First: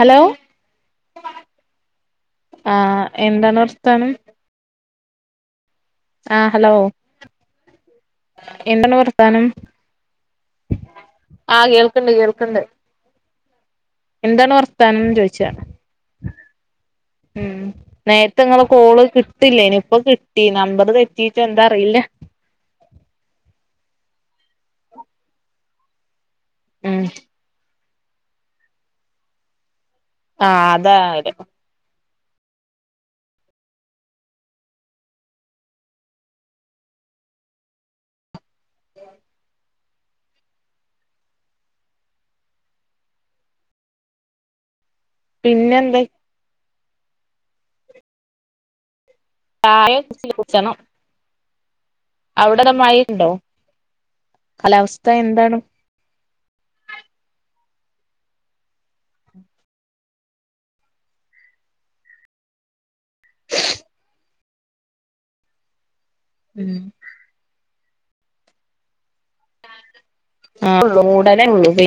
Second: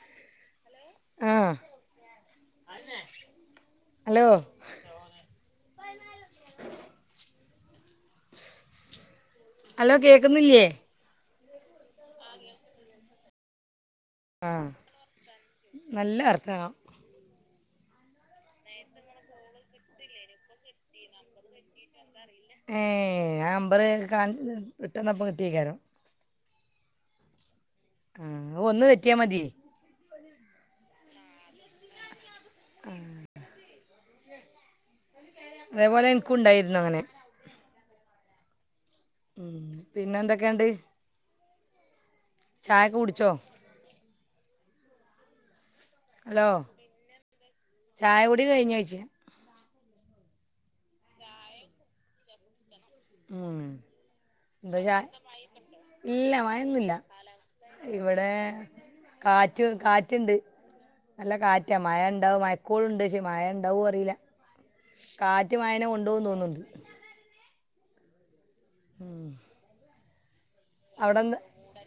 Hello ആ ആ എന്താണ് പ്രസ്ഥാനം ഹലോ ആഹ ഹലോ എന്താണ് വർത്താനം ഹലോ കേക്കുന്നില്ലേ ആഹ് കേൾക്കണ്ട് കേൾക്കണ്ട് ആ എന്താണ് വർത്താനംന്ന് ചോയിച്ച നല്ല വർത്തമാനം ഉം നേരത്തെ നിങ്ങെ കോള് കിട്ടില്ല ഇനിയിപ്പോ കിട്ടി നമ്പർ തെറ്റീച്ച എന്താ അറിയില്ല ഏ ആ അമ്പർ കാ വിട്ടന്നപ്പ കിട്ടിയേക്കാരും ഉം ആ ഒന്ന് തെറ്റിയാ മതി ആഹ അത ഉം അതേപോലെ എനിക്കുണ്ടായിരുന്നു അങ്ങനെ ഉം. പിന്നെ എന്തൊക്കെയണ്ട് ചായ കുടിച്ചോ പിന്നെ എന്താ ഹലോ ചായ കുടി കഴിഞ്ഞോ ചേച്ചി ചായ കുടിച്ചില്ല, കുടിക്കണം അവിടെ നല്ല മഴ ഉണ്ടോ ഉം എന്താ ചാ കാലാവസ്ഥ എന്താണ്? ഇല്ല മഴയൊന്നുല്ല ഇവിടെ കാറ്റ് കാറ്റുണ്ട് നല്ല കാറ്റാ മഴ ഉണ്ടാവും മഴകൊളൂണ്ട് പക്ഷ മഴ ഉണ്ടാവും അറിയില്ല കാറ്റ് മഴയെ കൊണ്ടുപോയി എണ്ടോ തോന്നുന്നുണ്ട് ഉം ഉം [inaudible] ആടള്ളൂ പി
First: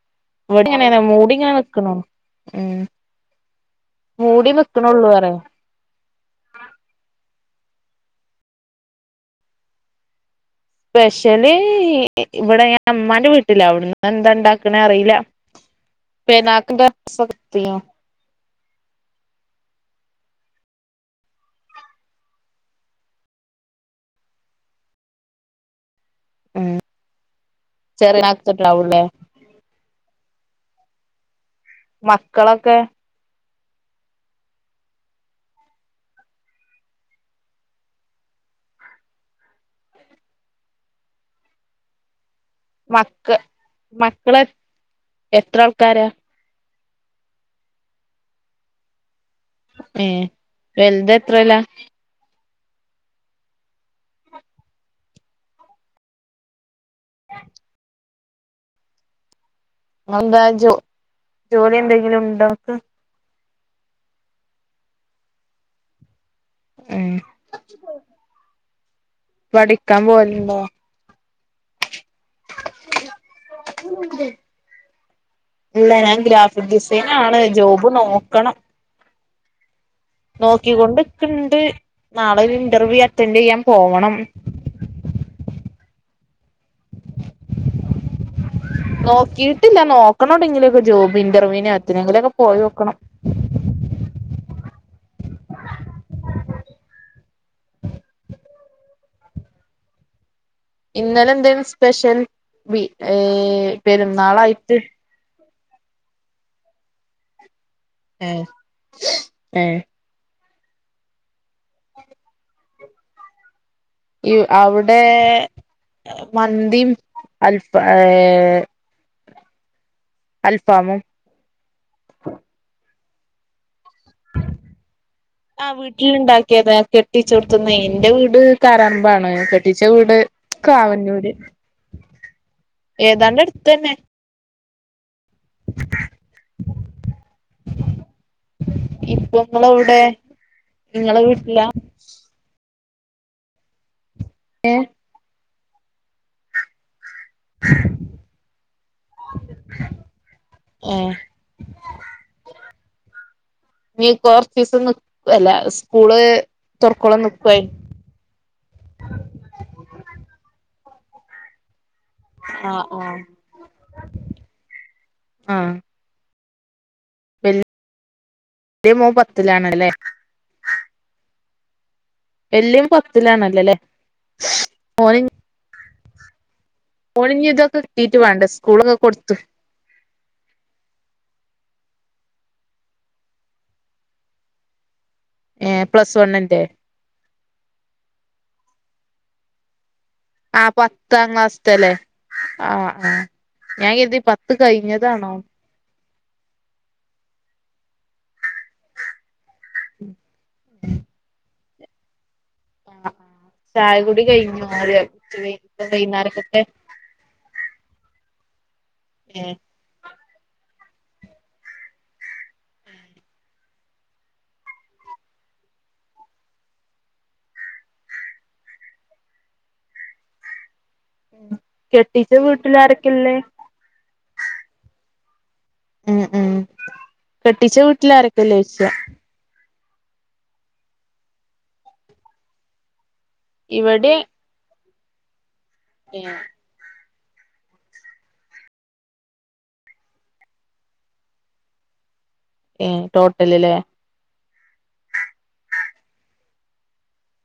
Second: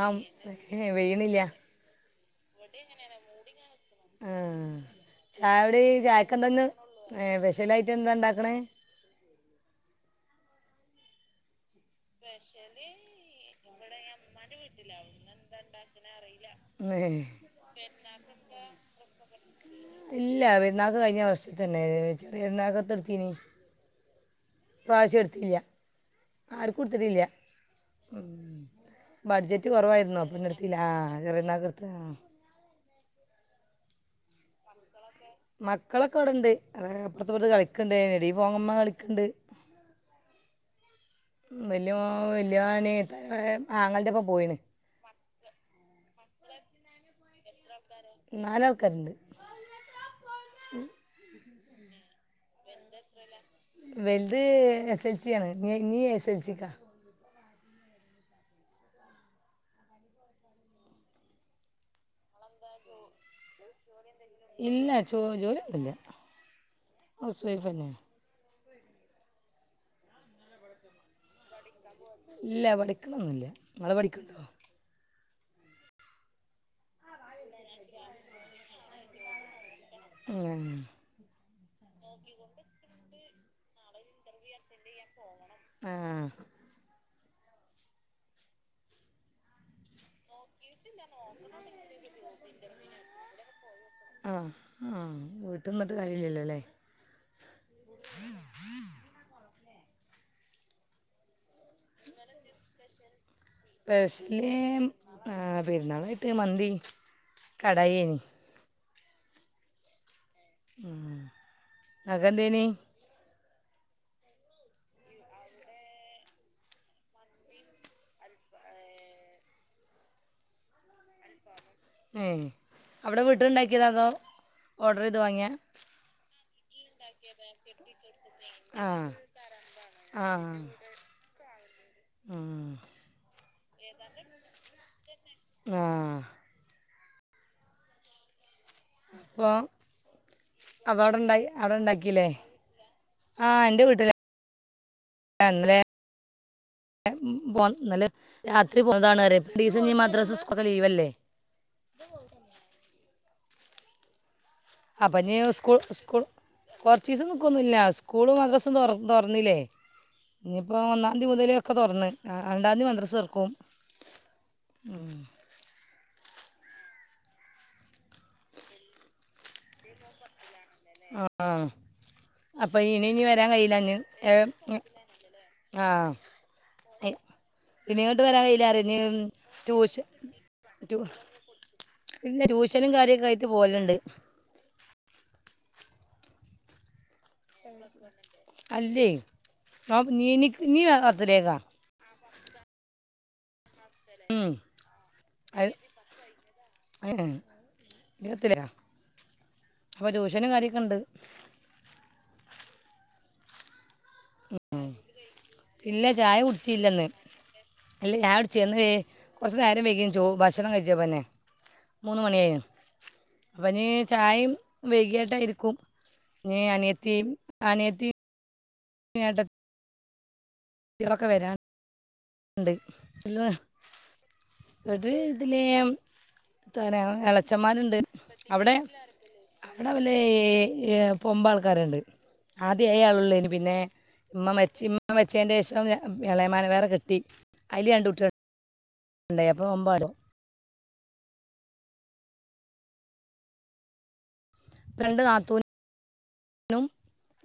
ആം ഇവിടെങ്ങ മൂടി പെയ്യണില്ല ഇങ്ങനെ വെക്കണ ഉ ആ മൂടി വെക്കണള്ളൂ പറ ചിലായിട്ട് എന്താ ഉണ്ടാക്കണ സ്പെഷ്യലി സ്പെഷ്യല് അവിടുന്ന് ഇവിടെ ഞാൻ എന്താ ഉമ്മാന്റെ ഉണ്ടാക്കണ വീട്ടില അറിയില്ല ഇന്ന് ന്താ ഉണ്ടാക്കാണെന്ന് അറിയില്ല പെരുന്നാക്കിന്റെ ഡ്രസ്സൊക്കെടുത്തീനോ ഇല്ല പെരുന്നാൾക്ക് കഴിഞ്ഞ വർഷ തന്നെ ചെറിയരുന്നാക്കത്തെടുത്തീനി ഇ പ്രാവിശ്യം എടുത്തിട്ടില്ല ഉം ആർക്കും എടുത്തിട്ടില്ല ചെറിയനാക്കത്തിണ്ടാവൂല്ലേ ബഡ്ജറ്റ് കുറവായിരുന്നു എടുത്തില്ല ആ ചെറിയപെരുന്നാൾക്ക് മക്കളൊക്കെ മക്കളൊക്കെ അവിടെണ്ട് അപ്പറത്ത്പ്പറത്ത് കളിക്കണ്ട് നെടി പോങ്ങമ്മ കളിക്കണ്ട് വലിയ വലിയവന് മക്ക ആങ്ങളുടെ ഒപ്പം മക്കളെ പോയിണ് എത്ര ആൾക്കാരാ നാല് ആൾക്കാരുണ്ട് ഏ വലുത് എത്രേയ്ലാ വൽത് എസ് എൽ സി ആണ്. നി ഇനീ എസ് എൽ സിക്കാ ഇങ്ങള് എന്താ ജോ ജോലി എന്തെങ്കിലും ഉണ്ടോ ഇങ്ങ്ക്ക്? ഇല്ല ചോ ജോലി ഒന്നുഇല്ല. ഉം ഹൗസ് വൈഫ്‌ തന്നെയ പഠിക്കാൻ പോവലുണ്ടോ ഇല്ല പഠിക്കണംന്നില്ല നിങ്ങള് പഠിക്കണണ്ടോ? ഇല്ല ഞാൻ ഗ്രാഫിക് ഡിസൈനാണ് ജോബ് നോക്കണം നോക്കികൊണ്ട് ഇക്ക്ൺ [unintelligible] നാളെ ഒരു ഇന്റർവ്യൂ അറ്റൻഡ് യ്യാൻ പോണം. ആ നോക്കീട്ടില്ല നോക്കൊണോടെങ്കിലൊക്കെ ജോബ് ഇന്റർവ്യൂന് എത്തിനെങ്കിലൊക്കെ പോയോക്കണം. ആ ആ വീട്ടിൽ നിന്നിട്ട് കാര്യമില്ലല്ലോ അല്ലേ ഇന്നലെ എന്തേനു സ് പെഷ്യൽ വി ഏ പെരുന്നാളായിട്ട്. പെര്ന്നാളായിട്ട് മന്തി. കടായി എനി. ഏ ഏ ഉം ഇങ്ങക്കെന്തേനി? ഇവ്‌ അവ്ടെ മന്തിയിം അൽഫാ ഏ അൽഫാമും ഏഹ് അവിടെ വീട്ടിണ്ടാ ആ വീട്ടിലുണ്ടാക്കിയതാ കെട്ടിച്ചോട്ത്ത്ന്നേ. എന്റെ വീട് ആ കാരർമ്പാണ് കെട്ടിച്ച വീട് ആ കാവന്നൂര് ഉം. ഏതാണ്ട് അടുത്തന്നെ. ആഹ് ഇപ്പൊ അപ്പോൾ നിങ്ങളവ്ടെ? അപ്പോൾ നിങ്ങള അവിടെ ഉണ്ടായി വീട്ടിലാ. അവിടെ ഉണ്ടാക്കിയില്ലേ ആ എന്റെ വീട്ടില [unintelligible] [unintelligible] ഇന്നലെ രാത്രി പോയതാണ് പറയാ രണ്ടീസം ഇനി മദ്രസ, സ്കൂൾ ഒക്കെ ലീവല്ലേ? ഏഹ് നീ കോ അപ്പം ഇനി സ്കൂ സ്കൂൾ കുറച്ച് തുറക്കോളം ദിവസം നിക്കുവായി നിക്കൊന്നുമില്ല സ്കൂളും മദ്രസും തുറന്നില്ലേ. ഇപ്പോ ഒന്നാം തീ മുതലേക്കെ തുറന്ന്. ആ രണ്ടാംതീ ആഹ് മദ്രസ ആഹ് തൊറക്കും. വല്ല് വലിയ മോൻ പത്തിലാണല്ലേ? ആഹ്. വല്യ അപ്പോ മോൻ ഇനി ഇനി വരാൻ പത്തിലാണല്ലോല്ലേ കഴിയില്ലാഞ്ഞ് ഏഹ് ആഹ് ഒളിഞ്തൊക്കെ കിട്ടീട്ട് വരാൻ വാണ്ടേ കഴിയില്ല അറിയാം സ്കൂളൊക്കെ ഇനി കൊട്ത്ത് ട്യൂഷൻ ട്യൂ ഇല്ല ട്യൂഷനും കാര്യക്കായിട്ട് പോല്ണ്ട് ഏ പ്ലസ് വണ്ണിന്റെ അല്ലെ [unintelligible] ആ ആ ഞാൻ കര്തി പത്ത് കഴിഞ്ഞതാണോ ഏഹ് ത്തില അപ്പോ ട്യൂഷനും കാര്യക്കെണ്ട് ആ ചായ കുട് ഇല്ല ചായ [unintelligible] കുടിച്ചില്ലെന്ന് ഇല്ല ചായൊട്ച്ച ന്ന് വേ കൊർച്ചു നേരം വൈകി ചോ ഭക്ഷണം കഴിച്ചപ്പന്നെ മൂന്ന് മണിയായി അപ്പനീ ചായയും വൈകിയായിട്ടായിരിക്കും നീ അനിയത്തി അനിയത്തി [unintelligible] ഏട്ടത്തികളൊക്കെ വരാനുണ്ട് കെട്ടിച്ച വീട്ടില് ആരൊക്കെല്ലേ ഇതില് ലേ എത്തറിയ കെട്ടിച്ച എളച്ചന്മാര്ണ്ട് അവിടെ വീട്ടിലാരൊക്കെല്ലോയ്ച്ച അവിടെ വലെ പൊമ്പ ആൾക്കാരുണ്ട് ആദ്യ അയാ പിന്നെ ഇവിടെ ഉമ്മ മരിച്ചി [unintelligible] [unintelligible] [unintelligible] ഏഹ് ഇളയ മകനെ വേറെ കെ ട്ടി അയില് രണ്ട് കുട്ടികള് ഉണ്ടായി അപ്പോ [unintelligible] ഏ ടോട്ടലല്ലേ ഇപ്പോ രണ്ട് നാത്തൂനും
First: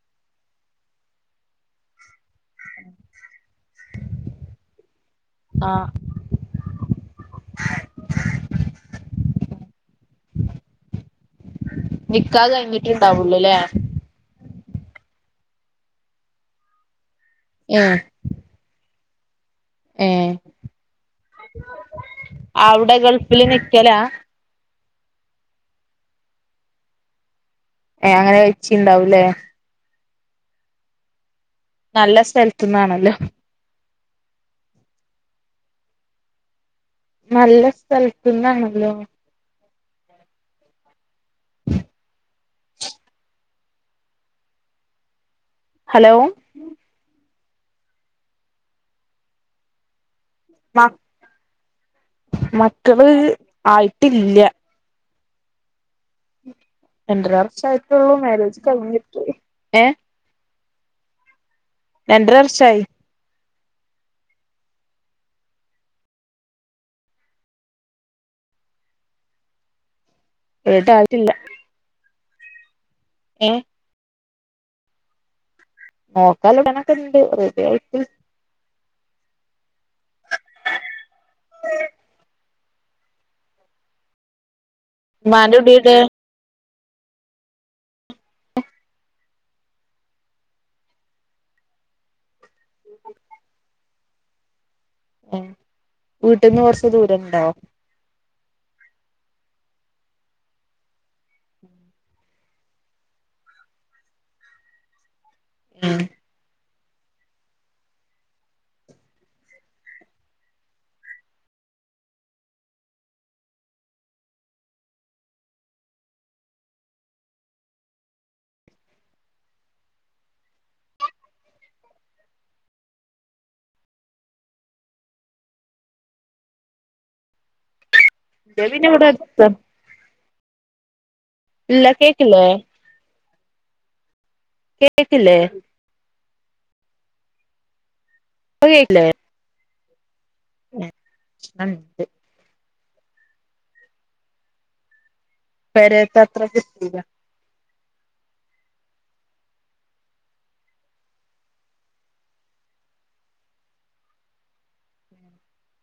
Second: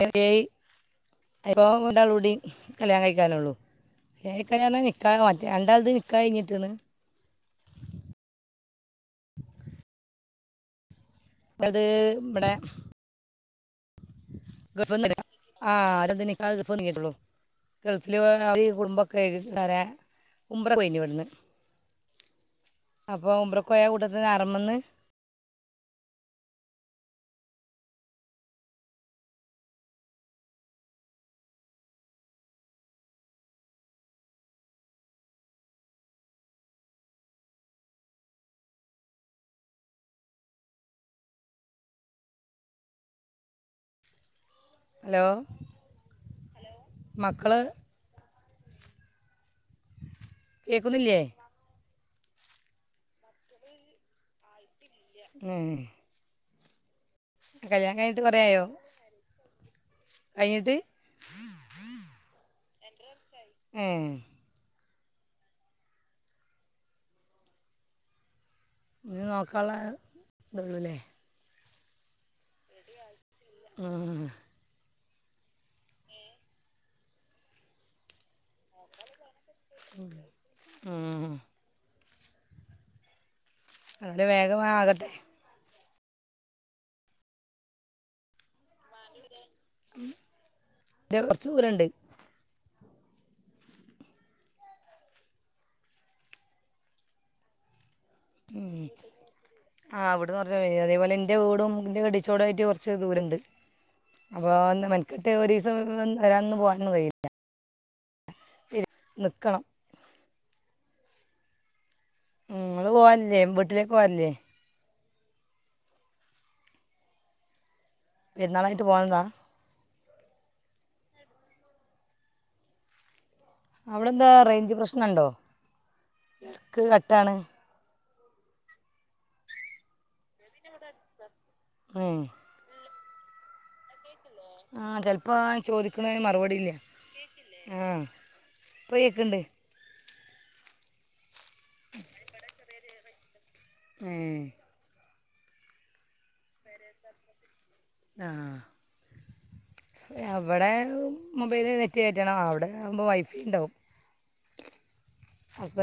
[unintelligible] ഒരാളൂടി കല്യാണം കഴിക്കാനുള്ളൂ ക കഴിക്കാൽ നിക്കാഹ് മറ്റേ ആഹ് രണ്ടാളുടേത് നിക്കാഹ് കഴിഞ്ഞിട്ടാണ് അത് നിക്കാത കഴിഞ്ഞിട്ടുണ്ടാവുള്ളൂല്ലേ എ ആ അന്തന്ന് കേട്ടുള്ളൂ ഏഹ് ഗൾഫിൽ [unintelligible] ക വേറെ ഏഹ് ഉുമ്പ്രക്കഴഞ്ഞ ഇവിട്ന്ന്. അവിടെ അപ്പൊ ഗൾഫില് ഉംറക്ക് പോയ നിക്കലാ കൂട്ടത്തിൽ നിന്ന് ഹറാം ന്ന് ഏ അങ്ങനെ വെച്ചിണ്ടാവൂല്ലേ നല്ല സ്ഥലത്തന്നാണല്ലോ നല്ല സ്ഥലത്തുന്നണല്ലോ ഹലോ ഹലോ മക്കള മ എകന്നല്ലേ മക്കള് ആയിട്ടില്ല ഉം രണ്ടര വർഷ ആട്ടുള്ളൂ കുറേ മാര്ാരേജ് കഴിഞ്ഞിട്ടേ ഏ യിത് രണ്ടര വർഷായി എഏ ഞ് നോക്കാള്ള ഏത് ആട്ടില്ല ഏ ഉം, നോക്കാല പ്ല നക്കെ ഇണ്ട് റഡി ആയിട്ട് ആ അ വേഗ അത്ആകട്ടെ ടെ ഇ കുറച്ച ദൂരണ്ട് ഏഹ് വീട്ടിന്ന് കൊറച്ച് ദൂരംണ്ടാവ ഉ ആ അവിടുന്ന് പറഞ്ഞാൽ അതേപോലെ എറെ വൂടുംറെ കടിച്ചോടമായിട്ട് കുറച്ച് ദൂരണ്ട് അപ്പോൾ അന്ന് മന ഏഹ് ടോറിസം ഒരാന്ന് പോവാൻ ന്ന് കഴയില്ല ഇ നിൽക്കണം ഉ അത് പോവല്ലേ വീട്ടിലേക്ക് പോവല്ലേ പിന്താലും ഇട്ട് പോണതാ അവിടെ എന്താ റേഞ്ച് പ്രശ്നം ഉണ്ടോ ഇടക്ക് കട്ടാണ് [unintelligible] ഇല്ല ഉം. കേട്ടില്ലേ ആ ചിലപ്പോ കേക്കില്ലേ ചോദിക്കണനു മറുപടി ആ ഇപ്പ കേക്കില്ലേ പോയെക്കണ്ട് [unintelligible] ഏ പെരേത്ത അത്ര [inaudible] ആ അവിടെ മൊബൈല് നെറ്റ് കേറ്റണം അവിടെ ആവുമ്പോൾ വൈഫൈ ഉണ്ടാവും അപ്പ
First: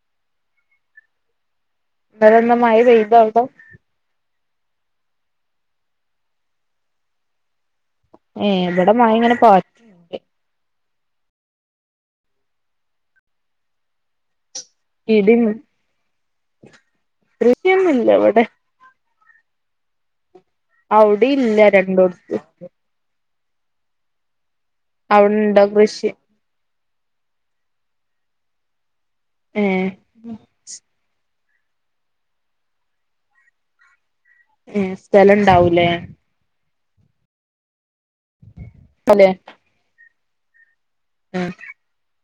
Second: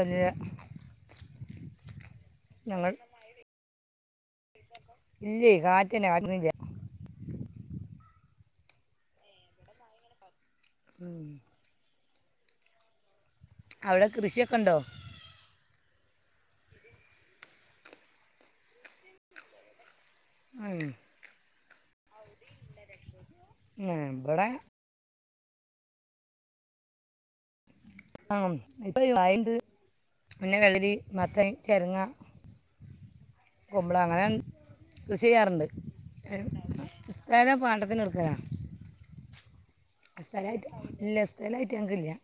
ഇന്നലെന്താ മഴ പെയ്താ അവിടെ ഇല്ലെ കാറ്റന്നെ [inaudible] ഏ ഇവിടെ മഴ ഇങ്ങനെ പാറ്റണ്ണ്ട് ഉം അവിടെ കൃഷിയൊക് ഇടിന്ന് കൃഷിയൊന്നും ഇല്ല ഇവിടെ ഉം. അവിടെ ഇല്ല [unintelligible] ഉം ഇവടെ അവിടുണ്ടോ കൃഷി ആ യി കായിണ്ട് ഏ പിന്നെ വെളളരി മത്തൻ ചെരുങ്ങ കുമ്പളം അങ്ങനെ സ്ഥലം ഇണ്ടാവുല്ലേ ഇത്താ എല്ലാം പാണ്ടത്തിനെട്ടു അതെ അസലായിട്ട് ഇല്ല സ്ഥലായിട്ട് നമ്മക്കില്ല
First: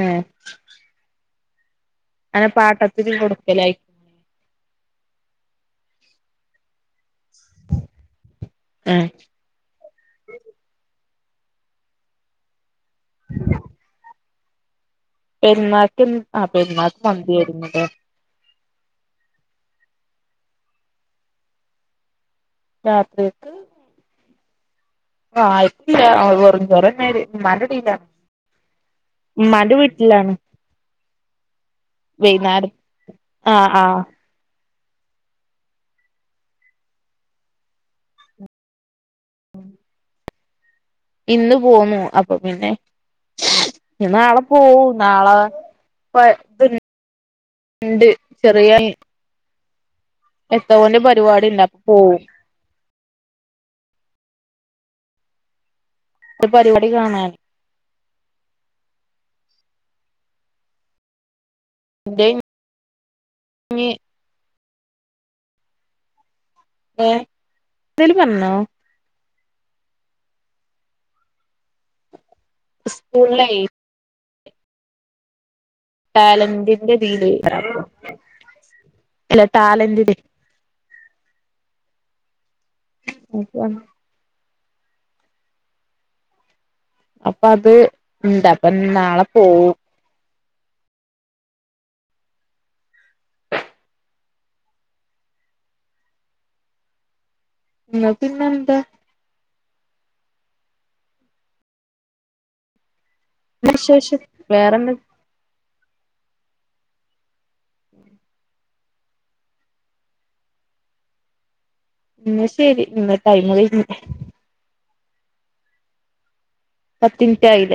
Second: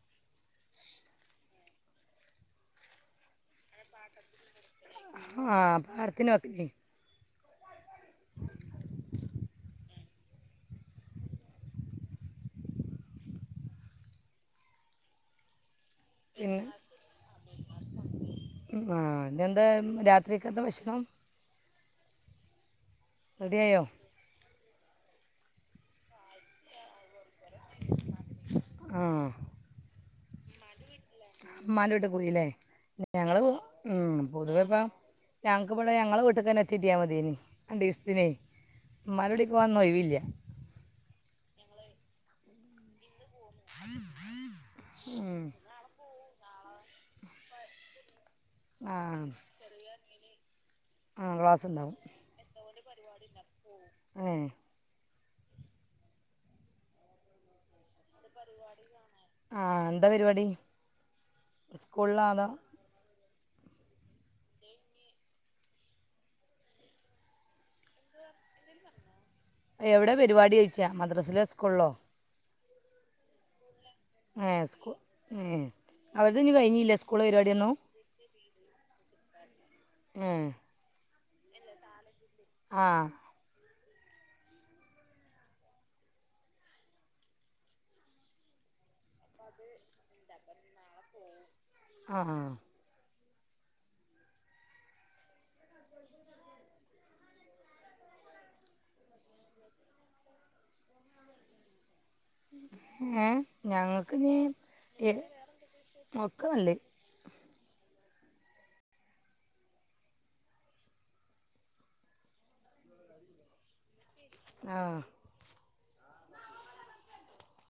ഉം അങ്ങനെ പാട്ടത്തിൻ കൊടുക്കലായിക്ക ആ പാടത്തിന് [inaudible] ആ പെരുന്നാ അ പിന്നെ പെരുന്നാക്ക് മന്തി ആയിരുന്നുല്ലേ ആ പിന്നെന്താ രാത്രിക്കെ എന്താ വിശണം രാത്രിക്ക് റെഡിയായോ ആയിട്ടില്ല, വെറും ചോറാണ് മടുടില്ല മടു വി ലാണ് മ്മാൻ്റെ വീട്ട് പോയില്ലേ ഞങ്ങള് ആ ആ ഉം പൊതുവേപ്പം ഞങ്ങക്ക് ഇവിടെ ഞങ്ങള് വീട്ടക്ക്ന്നെ എത്തിട്ടിയാൽ മതീനി രണ്ട്സ്ത്തിനേ ഉമ്മാരോവിടക്ക്വാന്നൊ ഒഴവില്ല ഇന്ന് പോന്നു അപ്പൊ പിന്നെ നാളെ പോവും നാളെ ഉം. പ്പ [unintelligible] ണ്ട് ആഹ് എന്തോന്ന് പരിപാടിണ്ട് അപ്പം ഉണ്ടാവും പോവും ഏ ഒരു പരിപാടി കാണൻ ആഹ് എന്താ പരിപാടി സ്കൂളിലാ എന്റെ അതോ [unintelligible] ഏ എന്തേലും പറഞ്ഞ്ണോ എവിടെ പരിപാടി ഓയ്ച്ചാ മദ്രാസിലൊ സ്കൂളിലോ സ്കൂൾ ലേ ഏ സ്കൂ ഏ അവരത് ഇനി കഴിഞ്ഞില്ല ടാലന്റിന്റെ സ്കൂൾ തീല് പരിപാടിയൊന്നും [inaudible] ടാലെന്റ്റ് ലെ ഏ ആ [unintelligible] അപ്പൊ അത് ഇന്താ പ്പം നാളെ പോവും അ ആഹ് ഉം പിന്നെ എന്താ ഏ വിശേഷം ഞങ്ങൾക്ക്ഞ്ഞ് വേറെന്താ ഇ ഒക്കെ നല്ലേ ഉം എന്നാൽ ശെരി [unintelligible] ടൈം കഴിഞ്ഞ് ആഹ് പത്ത് മിൻറ്റായിലേ